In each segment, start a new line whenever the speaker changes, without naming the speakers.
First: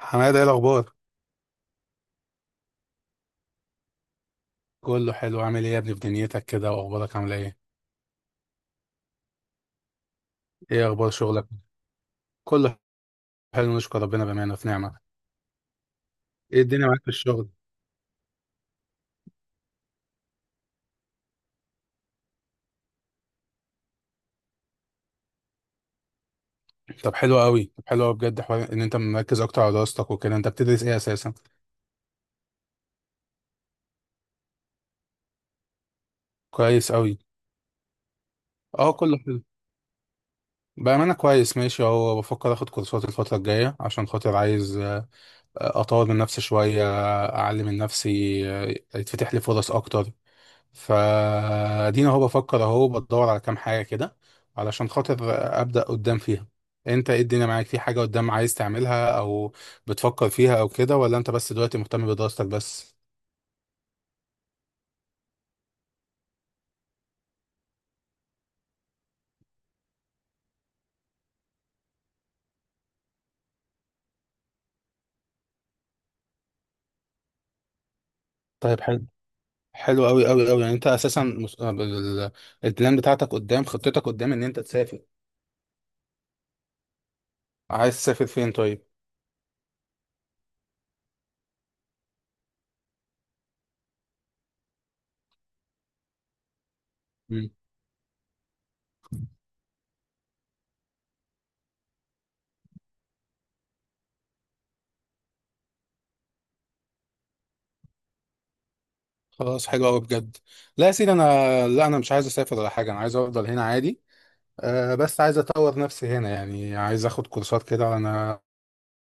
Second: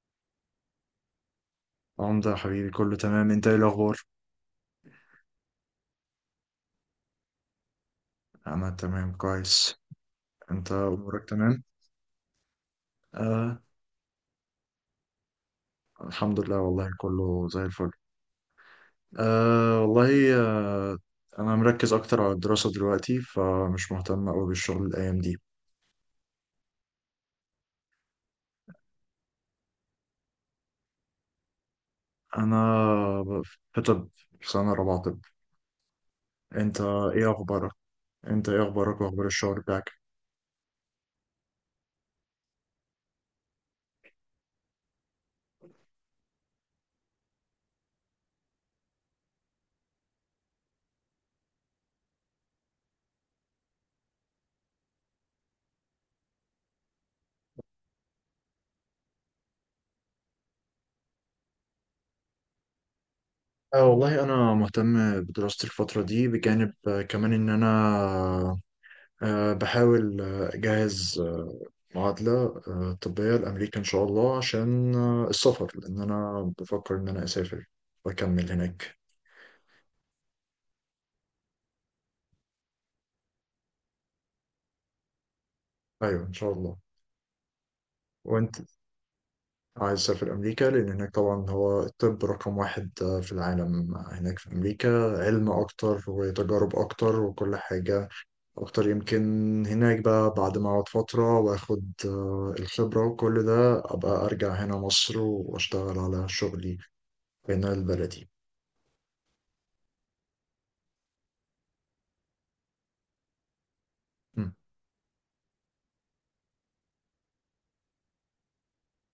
حماده، ايه الاخبار؟
عمدة يا حبيبي، كله تمام، انت ايه الاخبار؟
كله حلو. عامل ايه يا ابني في دنيتك كده، واخبارك عامله ايه؟
انا تمام، كويس. انت
ايه اخبار
امورك
شغلك؟
تمام؟
كله
آه.
حلو، نشكر ربنا، بامانه في نعمه.
الحمد لله،
ايه الدنيا
والله
معاك في
كله
الشغل؟
زي الفل. آه، والله، آه. انا مركز اكتر على الدراسة دلوقتي، فمش مهتم قوي بالشغل الايام دي.
طب حلو قوي بجد، حوار ان انت مركز اكتر على دراستك وكده. انت بتدرس ايه اساسا؟
انا ب- في طب. في سنة رابعة طب. انت
كويس قوي.
ايه اخبارك انت ايه
اه
اخبارك
كله
واخبار
حلو،
الشغل بتاعك؟
بامانه كويس، ماشي اهو. بفكر اخد كورسات الفتره الجايه عشان خاطر عايز اطور من نفسي شويه، اعلم من نفسي، آه، يتفتح لي فرص اكتر. فادينا اهو، بفكر اهو بدور على كام حاجه كده علشان خاطر ابدا قدام فيها. انت ايه الدنيا معاك؟ في حاجه قدام عايز تعملها، او بتفكر فيها، او كده؟ ولا انت بس دلوقتي مهتم بدراستك بس؟
آه، والله انا مهتم بدراستي الفترة دي، بجانب كمان ان انا بحاول أجهز معادلة طبية لأمريكا إن شاء الله، عشان السفر، لأن أنا بفكر إن أنا أسافر وأكمل
طيب،
هناك.
حلو حلو قوي قوي قوي. يعني انت اساسا البلان بتاعتك قدام، خطتك قدام ان انت تسافر.
أيوه، إن شاء الله.
عايز تسافر فين
وأنت؟
طيب؟
عايز تسافر أمريكا، لأن هناك طبعا هو الطب رقم 1 في العالم، هناك في أمريكا. علم أكتر وتجارب أكتر
مم.
وكل حاجة أكتر يمكن. هناك بقى بعد ما أقعد فترة وآخد الخبرة وكل ده، أبقى أرجع هنا مصر وأشتغل على شغلي هنا البلدي.
خلاص حلو قوي بجد. لا يا سيدي، انا مش عايز اسافر ولا حاجه، انا عايز افضل هنا عادي. بس عايز اطور نفسي هنا، يعني عايز اخد كورسات كده. انا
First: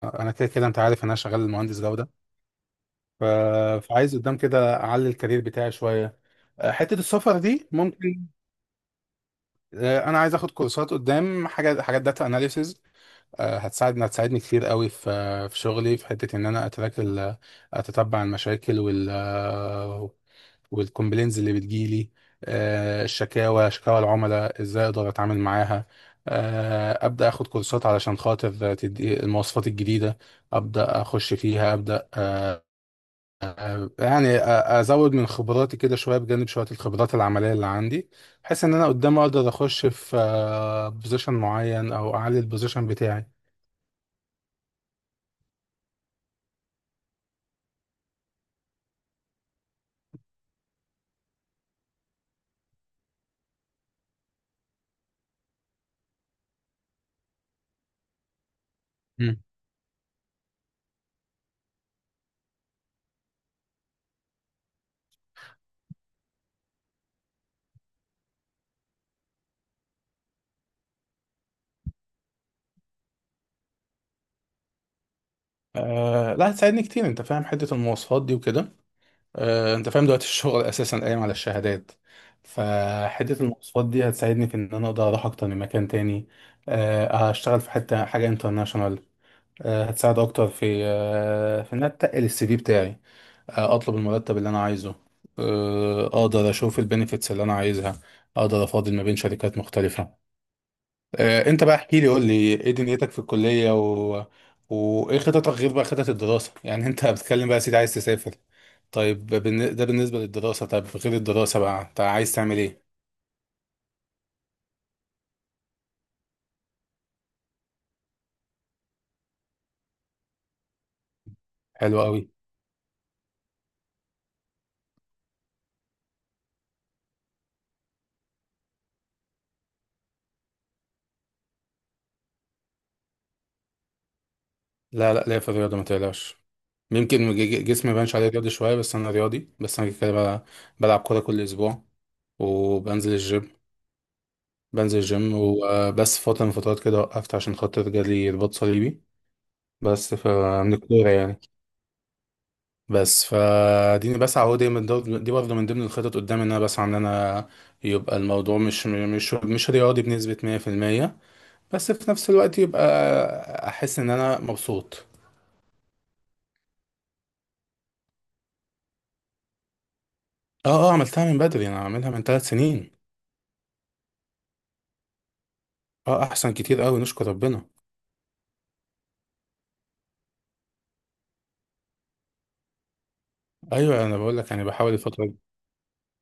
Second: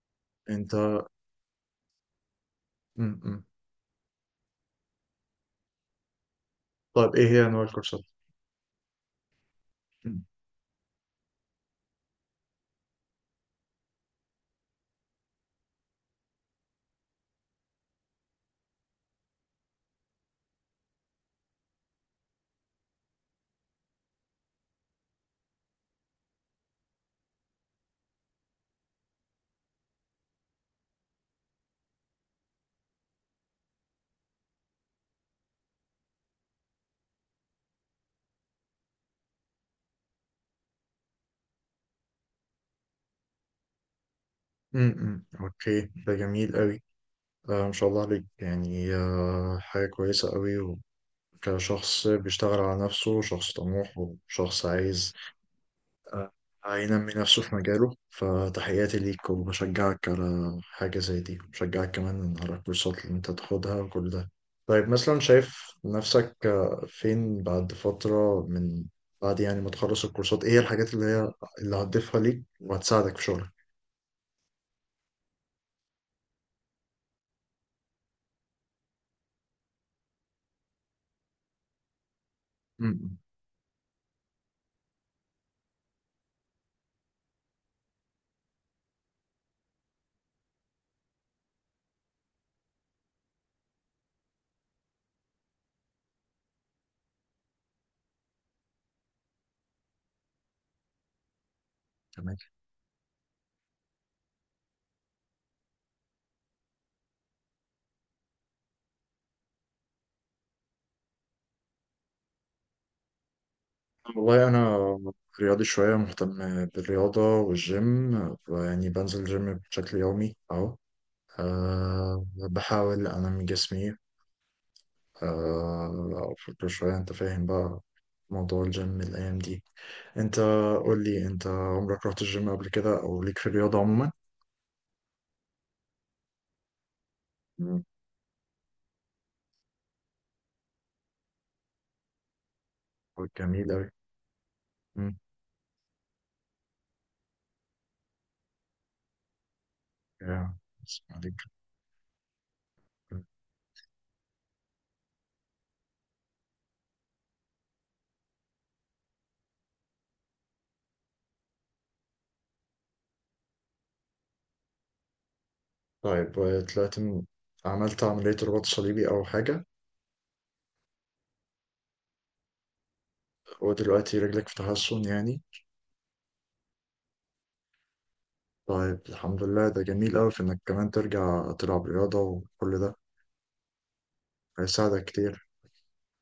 انا كده كده،
انت
انت عارف إن انا شغال مهندس جوده.
م
ف...
-م.
فعايز قدام كده اعلي الكارير بتاعي شويه، حته
طيب، ايه
السفر
هي انواع
دي
الكورسات؟
ممكن. انا
م-
عايز اخد كورسات قدام حاجات داتا اناليسز هتساعدني كتير قوي، في شغلي، في حته ان انا اتراك اتتبع المشاكل والكومبلينز اللي بتجيلي، شكاوى العملاء ازاي اقدر اتعامل معاها. ابدا اخد كورسات علشان خاطر تدي المواصفات الجديده، ابدا اخش فيها ابدا، يعني ازود من خبراتي كده شويه بجانب شويه الخبرات العمليه اللي عندي، بحيث ان انا قدام اقدر اخش في بوزيشن معين او اعلي البوزيشن بتاعي.
م- م. اوكي، ده جميل قوي. ما شاء الله عليك، يعني حاجة كويسة قوي. وكشخص بيشتغل على نفسه، شخص طموح وشخص عايز آه، هينمي نفسه في مجاله، فتحياتي ليك
مم.
وبشجعك على حاجة زي دي، وبشجعك كمان على الكورسات اللي انت تاخدها وكل ده. طيب، مثلا شايف نفسك فين بعد فترة، من بعد يعني ما تخلص الكورسات؟ ايه هي الحاجات اللي هتضيفها ليك وهتساعدك في شغلك؟
أه، لا هتساعدني كتير، انت فاهم حته المواصفات دي وكده. أه، انت فاهم دلوقتي الشغل اساسا قايم على الشهادات،
امم.
فحته المواصفات دي هتساعدني في ان انا اقدر اروح اكتر من مكان تاني. أه، هشتغل في حته حاجه انترناشونال، أه هتساعد اكتر في في ان انا اتقل السي في بتاعي، اطلب المرتب اللي انا عايزه، اقدر اشوف البنفيتس اللي انا عايزها، اقدر افاضل ما بين شركات مختلفة. انت بقى احكي لي، قول لي
تمام.
ايه دنيتك في الكلية، وايه خططك غير بقى خطط الدراسة؟ يعني انت بتتكلم بقى يا سيدي عايز تسافر، طيب، ده بالنسبة للدراسة، طب غير الدراسة بقى انت عايز تعمل ايه؟
والله انا رياضي شويه، مهتم بالرياضه والجيم، يعني بنزل جيم بشكل يومي اهو.
حلو قوي.
بحاول انمي جسمي. أفكر شوية. أنت فاهم بقى موضوع الجيم الأيام دي. أنت قول لي، أنت عمرك رحت الجيم قبل كده، أو ليك في الرياضة عموما؟
لا لا، ليا في الرياضة ما تقلقش، يمكن
مم.
جسمي ما يبانش عليه رياضي شوية، بس انا رياضي، بس انا كده بقى، بلعب كورة كل اسبوع وبنزل الجيم.
جميل أوي.
بنزل
مم.
جيم وبس فترة من فترات كده وقفت عشان خاطر جالي رباط صليبي، بس
يا،
من
بسم
الكورة
الله عليك.
يعني. بس فاديني بسعى اهو دايما، دي برضه من ضمن الخطط قدامي، ان انا بسعى ان انا يبقى الموضوع مش رياضي بنسبة 100%، بس في نفس الوقت يبقى احس ان انا مبسوط.
طيب، طلعت من- عملت عملية رباط صليبي أو حاجة؟
اه اه، عملتها من بدري، انا عاملها من 3 سنين.
ودلوقتي رجلك في تحسن يعني؟
اه، احسن كتير قوي، نشكر ربنا.
طيب، الحمد لله. ده جميل أوي في إنك كمان ترجع تلعب رياضة وكل ده.
ايوه انا بقول لك يعني، بحاول
هيساعدك
الفترة.
كتير.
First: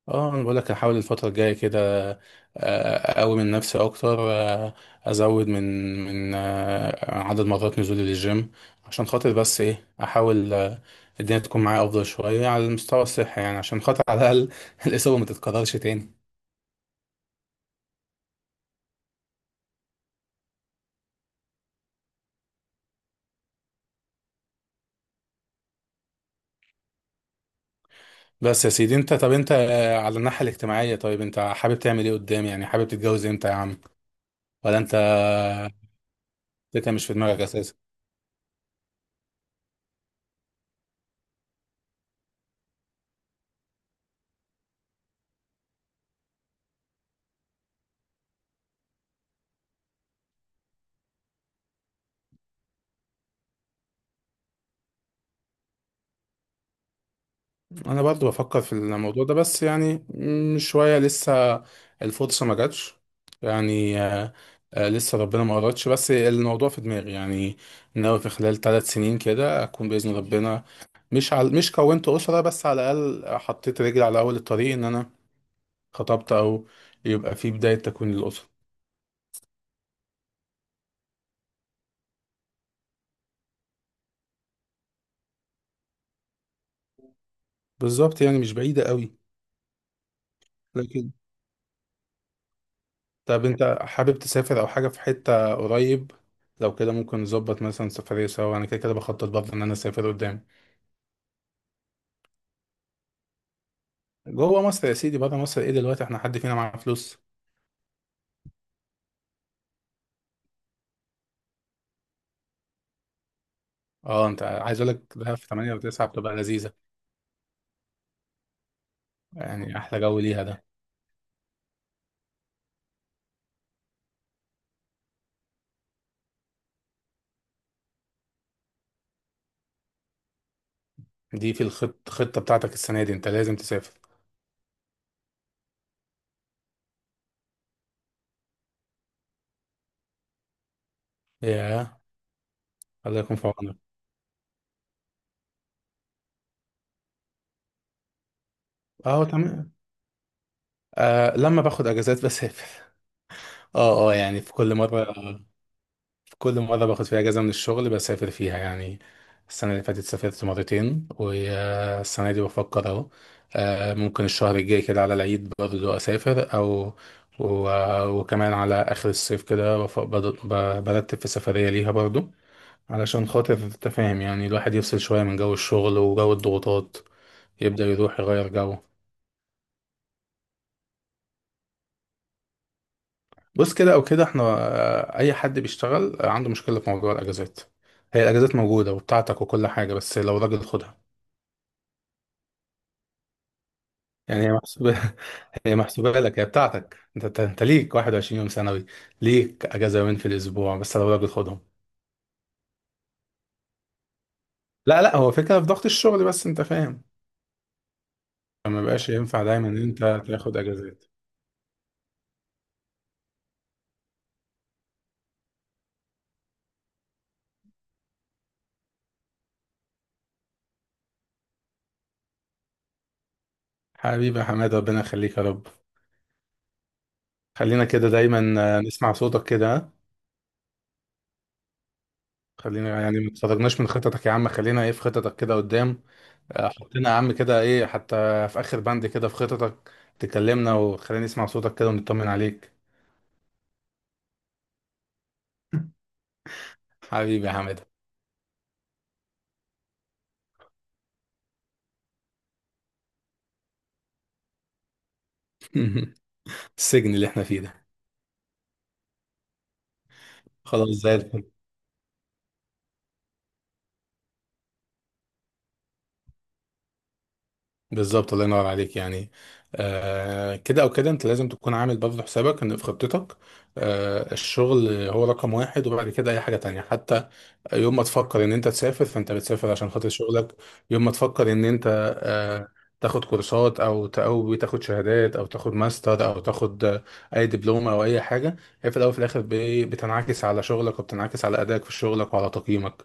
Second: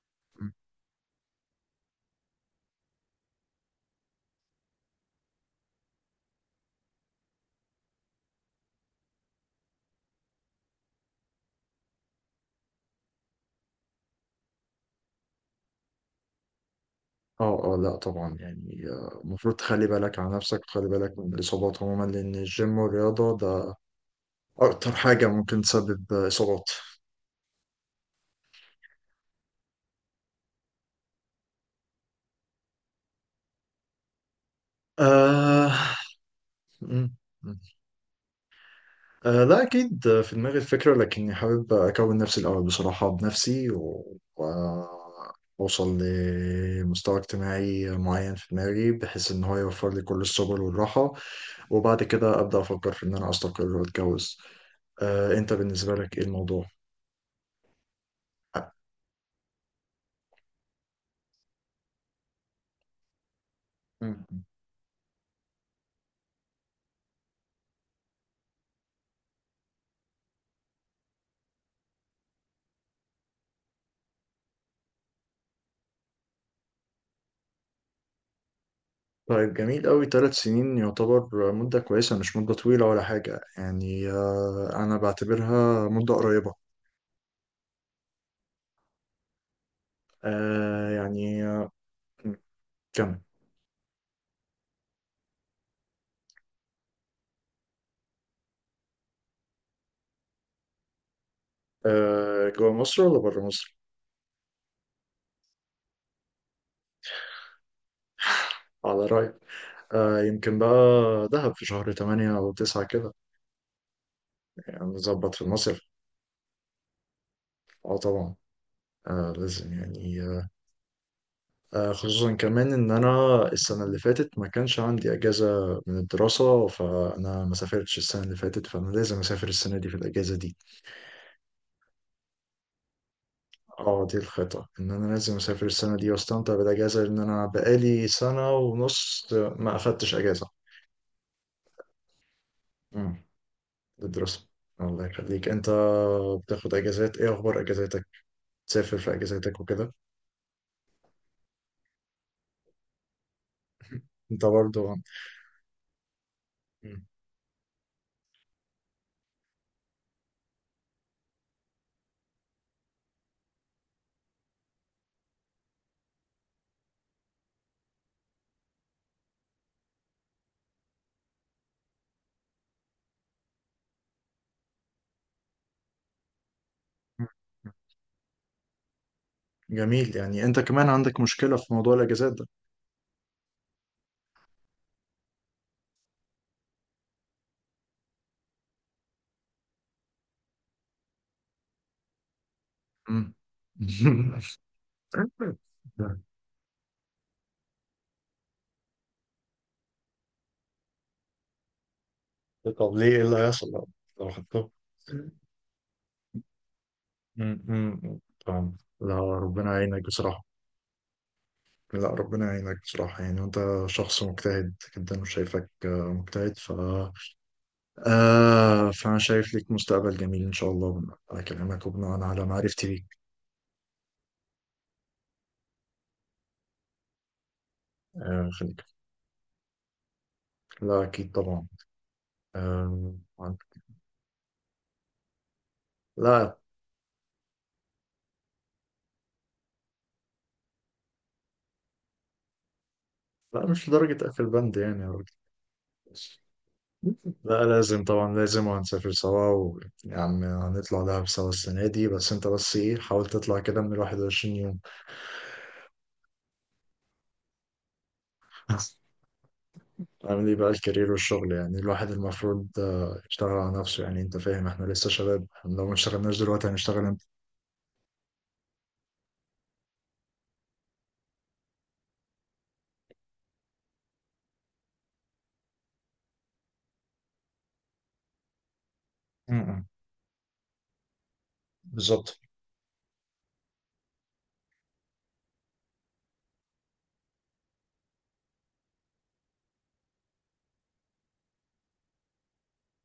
اه انا بقول لك هحاول الفتره الجايه كده اقوي من نفسي اكتر، ازود من عدد مرات نزولي للجيم عشان خاطر، بس ايه احاول، الدنيا تكون معايا افضل شويه على المستوى الصحي، يعني عشان خاطر على الاقل الاصابه ما تتكررش تاني.
اه، اه، لا، طبعا يعني المفروض تخلي بالك على نفسك وتخلي بالك من الإصابات عموما، لأن الجيم والرياضة ده أكتر حاجة ممكن تسبب إصابات.
بس يا سيدي انت، طب انت، على الناحيه الاجتماعيه، طيب انت حابب تعمل ايه قدام؟ يعني حابب تتجوز امتى يا عم؟ ولا انت
آه...
فكره مش
م-
في دماغك
م.
اساسا؟
لا، أكيد في دماغي الفكرة، لكني حابب أكون نفسي الأول بصراحة، بنفسي وأوصل لمستوى اجتماعي معين في دماغي، بحيث إن هو يوفر لي كل السبل والراحة. وبعد كده أبدأ أفكر في إن أنا أستقر وأتجوز. أنت بالنسبة لك إيه الموضوع؟
انا برضو بفكر في الموضوع ده، بس يعني شوية لسه، الفرصة ما جاتش يعني،
م-
لسه ربنا ما قررتش، بس الموضوع في دماغي يعني، ناوي في خلال 3 سنين كده اكون بإذن ربنا، مش كونت أسرة، بس على الأقل حطيت رجلي على أول الطريق ان انا خطبت، او يبقى في بداية تكوين الأسرة.
طيب، جميل أوي. 3 سنين يعتبر مدة كويسة، مش مدة طويلة ولا حاجة يعني. أنا بعتبرها مدة قريبة.
بالظبط، يعني مش بعيدة قوي.
آه،
لكن،
يعني آه، كم
طب انت حابب تسافر او حاجة في حتة قريب؟ لو كده ممكن نظبط مثلا سفرية سوا، انا كده كده بخطط برضه ان انا اسافر قدام.
آه، جوا مصر ولا برا مصر؟
جوه مصر يا سيدي، بره مصر ايه، دلوقتي احنا حد فينا معاه فلوس؟
على رأيك. يمكن بقى دهب في شهر 8 أو 9 كده.
اه، انت عايز
يعني
اقول لك
نظبط
ده،
في
في 8
المصيف.
و9 بتبقى لذيذه،
اه، طبعا. لازم
يعني احلى جو
يعني.
ليها
آه،
ده.
خصوصا كمان إن أنا السنة اللي فاتت ما كانش عندي أجازة من الدراسة، فأنا ما سافرتش السنة اللي فاتت، فأنا لازم أسافر السنة دي في الأجازة دي.
دي في خطه بتاعتك السنه دي، انت لازم تسافر.
اه، دي الخطة ان انا لازم اسافر السنة دي، واستمتع بالاجازة، لان انا بقالي سنة ونص ما اخدتش اجازة.
ياه، الله
امم.
يكون في عونك.
للدراسة. الله يخليك. انت بتاخد اجازات؟ ايه اخبار اجازاتك؟ تسافر في
اه
اجازاتك
تمام.
وكده؟
آه لما باخد اجازات بسافر، اه اه يعني
انت
في كل
برضو.
مره، كل مرة باخد
مم.
فيها أجازة من الشغل بسافر فيها يعني. السنة اللي فاتت سافرت مرتين، والسنة دي بفكر أهو، ممكن الشهر الجاي كده على العيد برضه أسافر، أو وكمان على آخر الصيف كده برتب في سفرية ليها برضه، علشان خاطر تفاهم، يعني الواحد يفصل شوية من جو الشغل وجو الضغوطات، يبدأ يروح يغير جو.
جميل، يعني انت كمان عندك مشكلة في موضوع الاجازات ده؟
بص، كده أو كده احنا، أي حد بيشتغل عنده مشكلة في موضوع الأجازات، هي الأجازات موجودة وبتاعتك وكل حاجة، بس لو راجل خدها،
مم.
يعني هي محسوبة. هي محسوبة لك، هي بتاعتك انت، أنت ليك 21 يوم سنوي، ليك اجازة يومين في الاسبوع، بس لو راجل خدهم.
طب، ليه؟ ايه اللي هيحصل لو خدته؟
لا لا، هو فكرة في ضغط الشغل، بس انت فاهم،
مم. مم. فاهم.
فما بقاش
لا،
ينفع دايما
ربنا
ان انت
يعينك بصراحة.
تاخد اجازات.
لا، ربنا يعينك بصراحة يعني، وانت شخص مجتهد جدا، وشايفك مجتهد. ف آه فأنا شايف ليك مستقبل جميل إن شاء الله، بناء على كلامك وبناء على معرفتي ليك.
حبيبي يا حماد، ربنا يخليك يا رب، خلينا كده
آه،
دايما
خليك.
نسمع صوتك كده.
لا، أكيد طبعا.
خلينا
آه،
يعني، ما
طبعاً.
تخرجناش من خططك يا عم، خلينا ايه في خططك كده قدام،
لا،
حطينا يا عم كده ايه حتى في اخر بند كده في خططك، تكلمنا وخلينا نسمع صوتك كده ونطمن عليك.
لا، مش لدرجة أقفل بند يعني يا راجل، بس.
حبيبي يا
لا،
حماد.
لازم طبعا لازم. وهنسافر سوا، ويا عم هنطلع دهب سوا السنة دي، بس انت، بس ايه، حاول تطلع كده من 21 يوم.
السجن اللي احنا فيه ده.
عامل ايه بقى
خلاص
الكارير
زي الفل.
والشغل؟ يعني الواحد المفروض يشتغل على نفسه. يعني انت فاهم، احنا لسه شباب، احنا لو ما اشتغلناش دلوقتي هنشتغل امتى؟
بالظبط، الله ينور عليك يعني. كده او كده انت لازم تكون عامل برضه حسابك، ان في خطتك، آه الشغل هو رقم واحد، وبعد كده اي حاجه تانية حتى، يوم ما تفكر ان انت تسافر فانت بتسافر
امم.
عشان خاطر شغلك، يوم ما تفكر ان انت
بالظبط.
آه تاخد كورسات، او او تاخد شهادات، او تاخد ماستر، او تاخد اي دبلومه او اي حاجه، هي في الاول وفي الاخر بتنعكس على شغلك، وبتنعكس على ادائك في شغلك وعلى تقييمك،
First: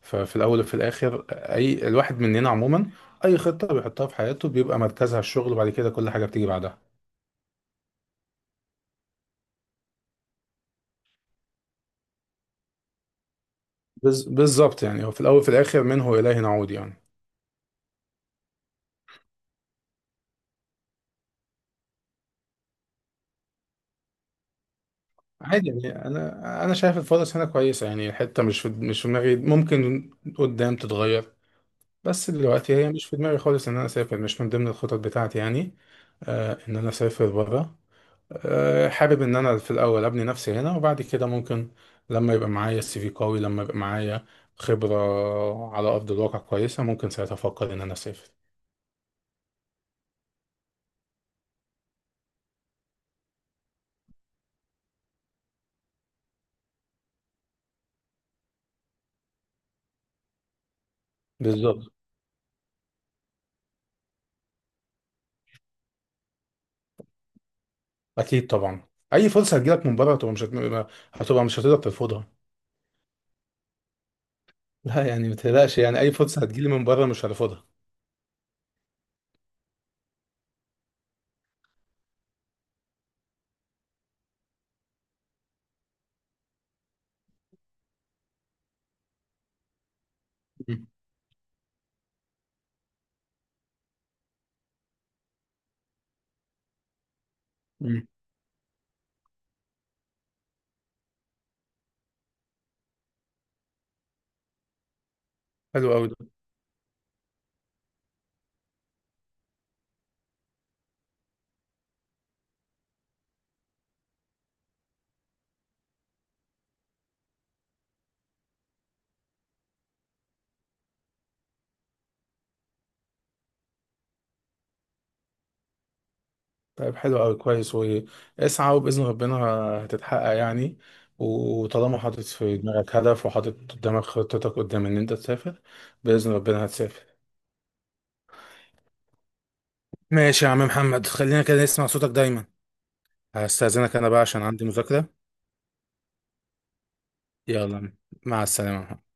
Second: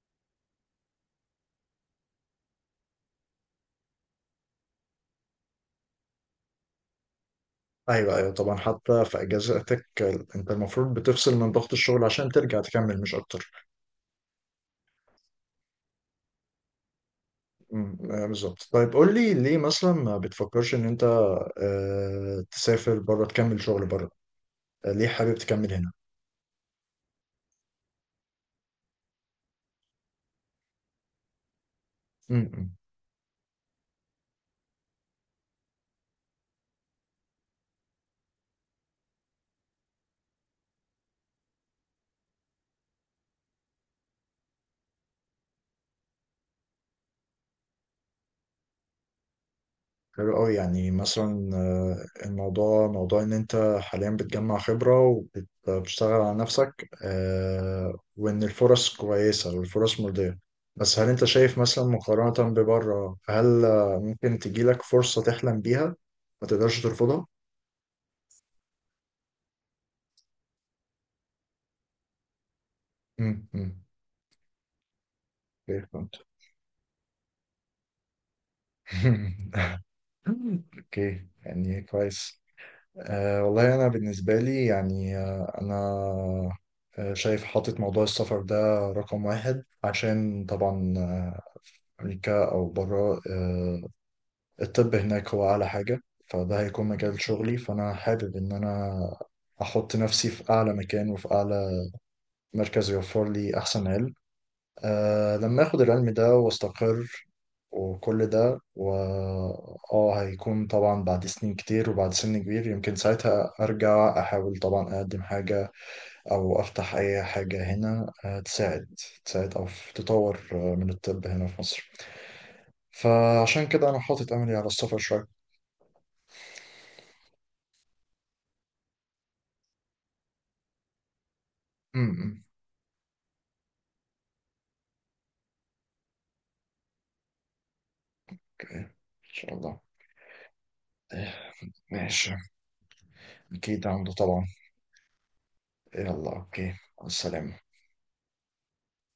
ففي الاول وفي الاخر، اي الواحد مننا عموما اي خطه بيحطها في حياته بيبقى مركزها الشغل، وبعد كده كل حاجه بتيجي بعدها.
ايوه، ايوه، طبعا. حتى في اجازاتك انت المفروض بتفصل من ضغط الشغل عشان ترجع تكمل، مش اكتر.
بالظبط، يعني هو في الاول وفي الاخر منه اليه نعود يعني.
امم. بالظبط. طيب، قول لي ليه مثلا ما بتفكرش ان انت تسافر بره، تكمل شغل بره؟ ليه حابب
عادي،
تكمل هنا؟
يعني انا شايف الفرص هنا كويسه، يعني الحته مش في دماغي، ممكن قدام تتغير، بس دلوقتي
امم.
هي مش في دماغي خالص ان انا اسافر، مش من ضمن الخطط بتاعتي يعني، آه ان انا اسافر بره، آه حابب ان انا في الاول ابني نفسي هنا، وبعد كده ممكن لما يبقى معايا السي في قوي، لما يبقى معايا خبره على ارض الواقع كويسه، ممكن ساعتها افكر ان انا اسافر.
حلو أوي، يعني مثلا الموضوع موضوع إن أنت حاليا بتجمع خبرة وبتشتغل على نفسك، وإن الفرص كويسة والفرص مرضية. بس هل أنت شايف مثلا،
بالظبط.
مقارنة ببره، هل ممكن تجيلك فرصة تحلم بيها ما تقدرش ترفضها؟
اكيد طبعا، اي فرصه هتجيلك من بره، هتبقى مش هتقدر ترفضها.
امم، امم.
لا يعني ما تقلقش،
اوكي،
يعني اي
فهمت.
فرصه هتجيلي من بره مش هرفضها.
اوكي، يعني كويس. والله أنا بالنسبة لي يعني أنا شايف، حاطط موضوع السفر ده رقم 1، عشان
مم.
طبعا أمريكا أو برا. الطب هناك هو أعلى حاجة. فده هيكون مجال شغلي، فأنا
مم.
حابب إن أنا أحط نفسي في أعلى مكان وفي أعلى مركز يوفر لي أحسن علم. لما اخد
حلو قوي
العلم
ده.
ده واستقر وكل ده و اه هيكون طبعا بعد سنين كتير وبعد سن كبير. يمكن ساعتها ارجع احاول طبعا اقدم حاجة او افتح اي حاجة هنا تساعد، تساعد او تطور من الطب هنا في مصر. فعشان كده انا حاطط املي على السفر شوية.
طيب حلو قوي كويس، واسعى وباذن ربنا هتتحقق يعني، وطالما حاطط
امم.
في دماغك هدف وحاطط قدامك خطتك قدام ان انت تسافر، باذن ربنا هتسافر.
اوكي، ان شاء الله.
ماشي يا عم محمد،
إيه،
خلينا كده نسمع صوتك
ماشي.
دايما.
اكيد
هستأذنك انا
عنده
بقى عشان
طبعا.
عندي مذاكره.
يلا، اوكي. السلام.
يلا، مع السلامه يا محمد.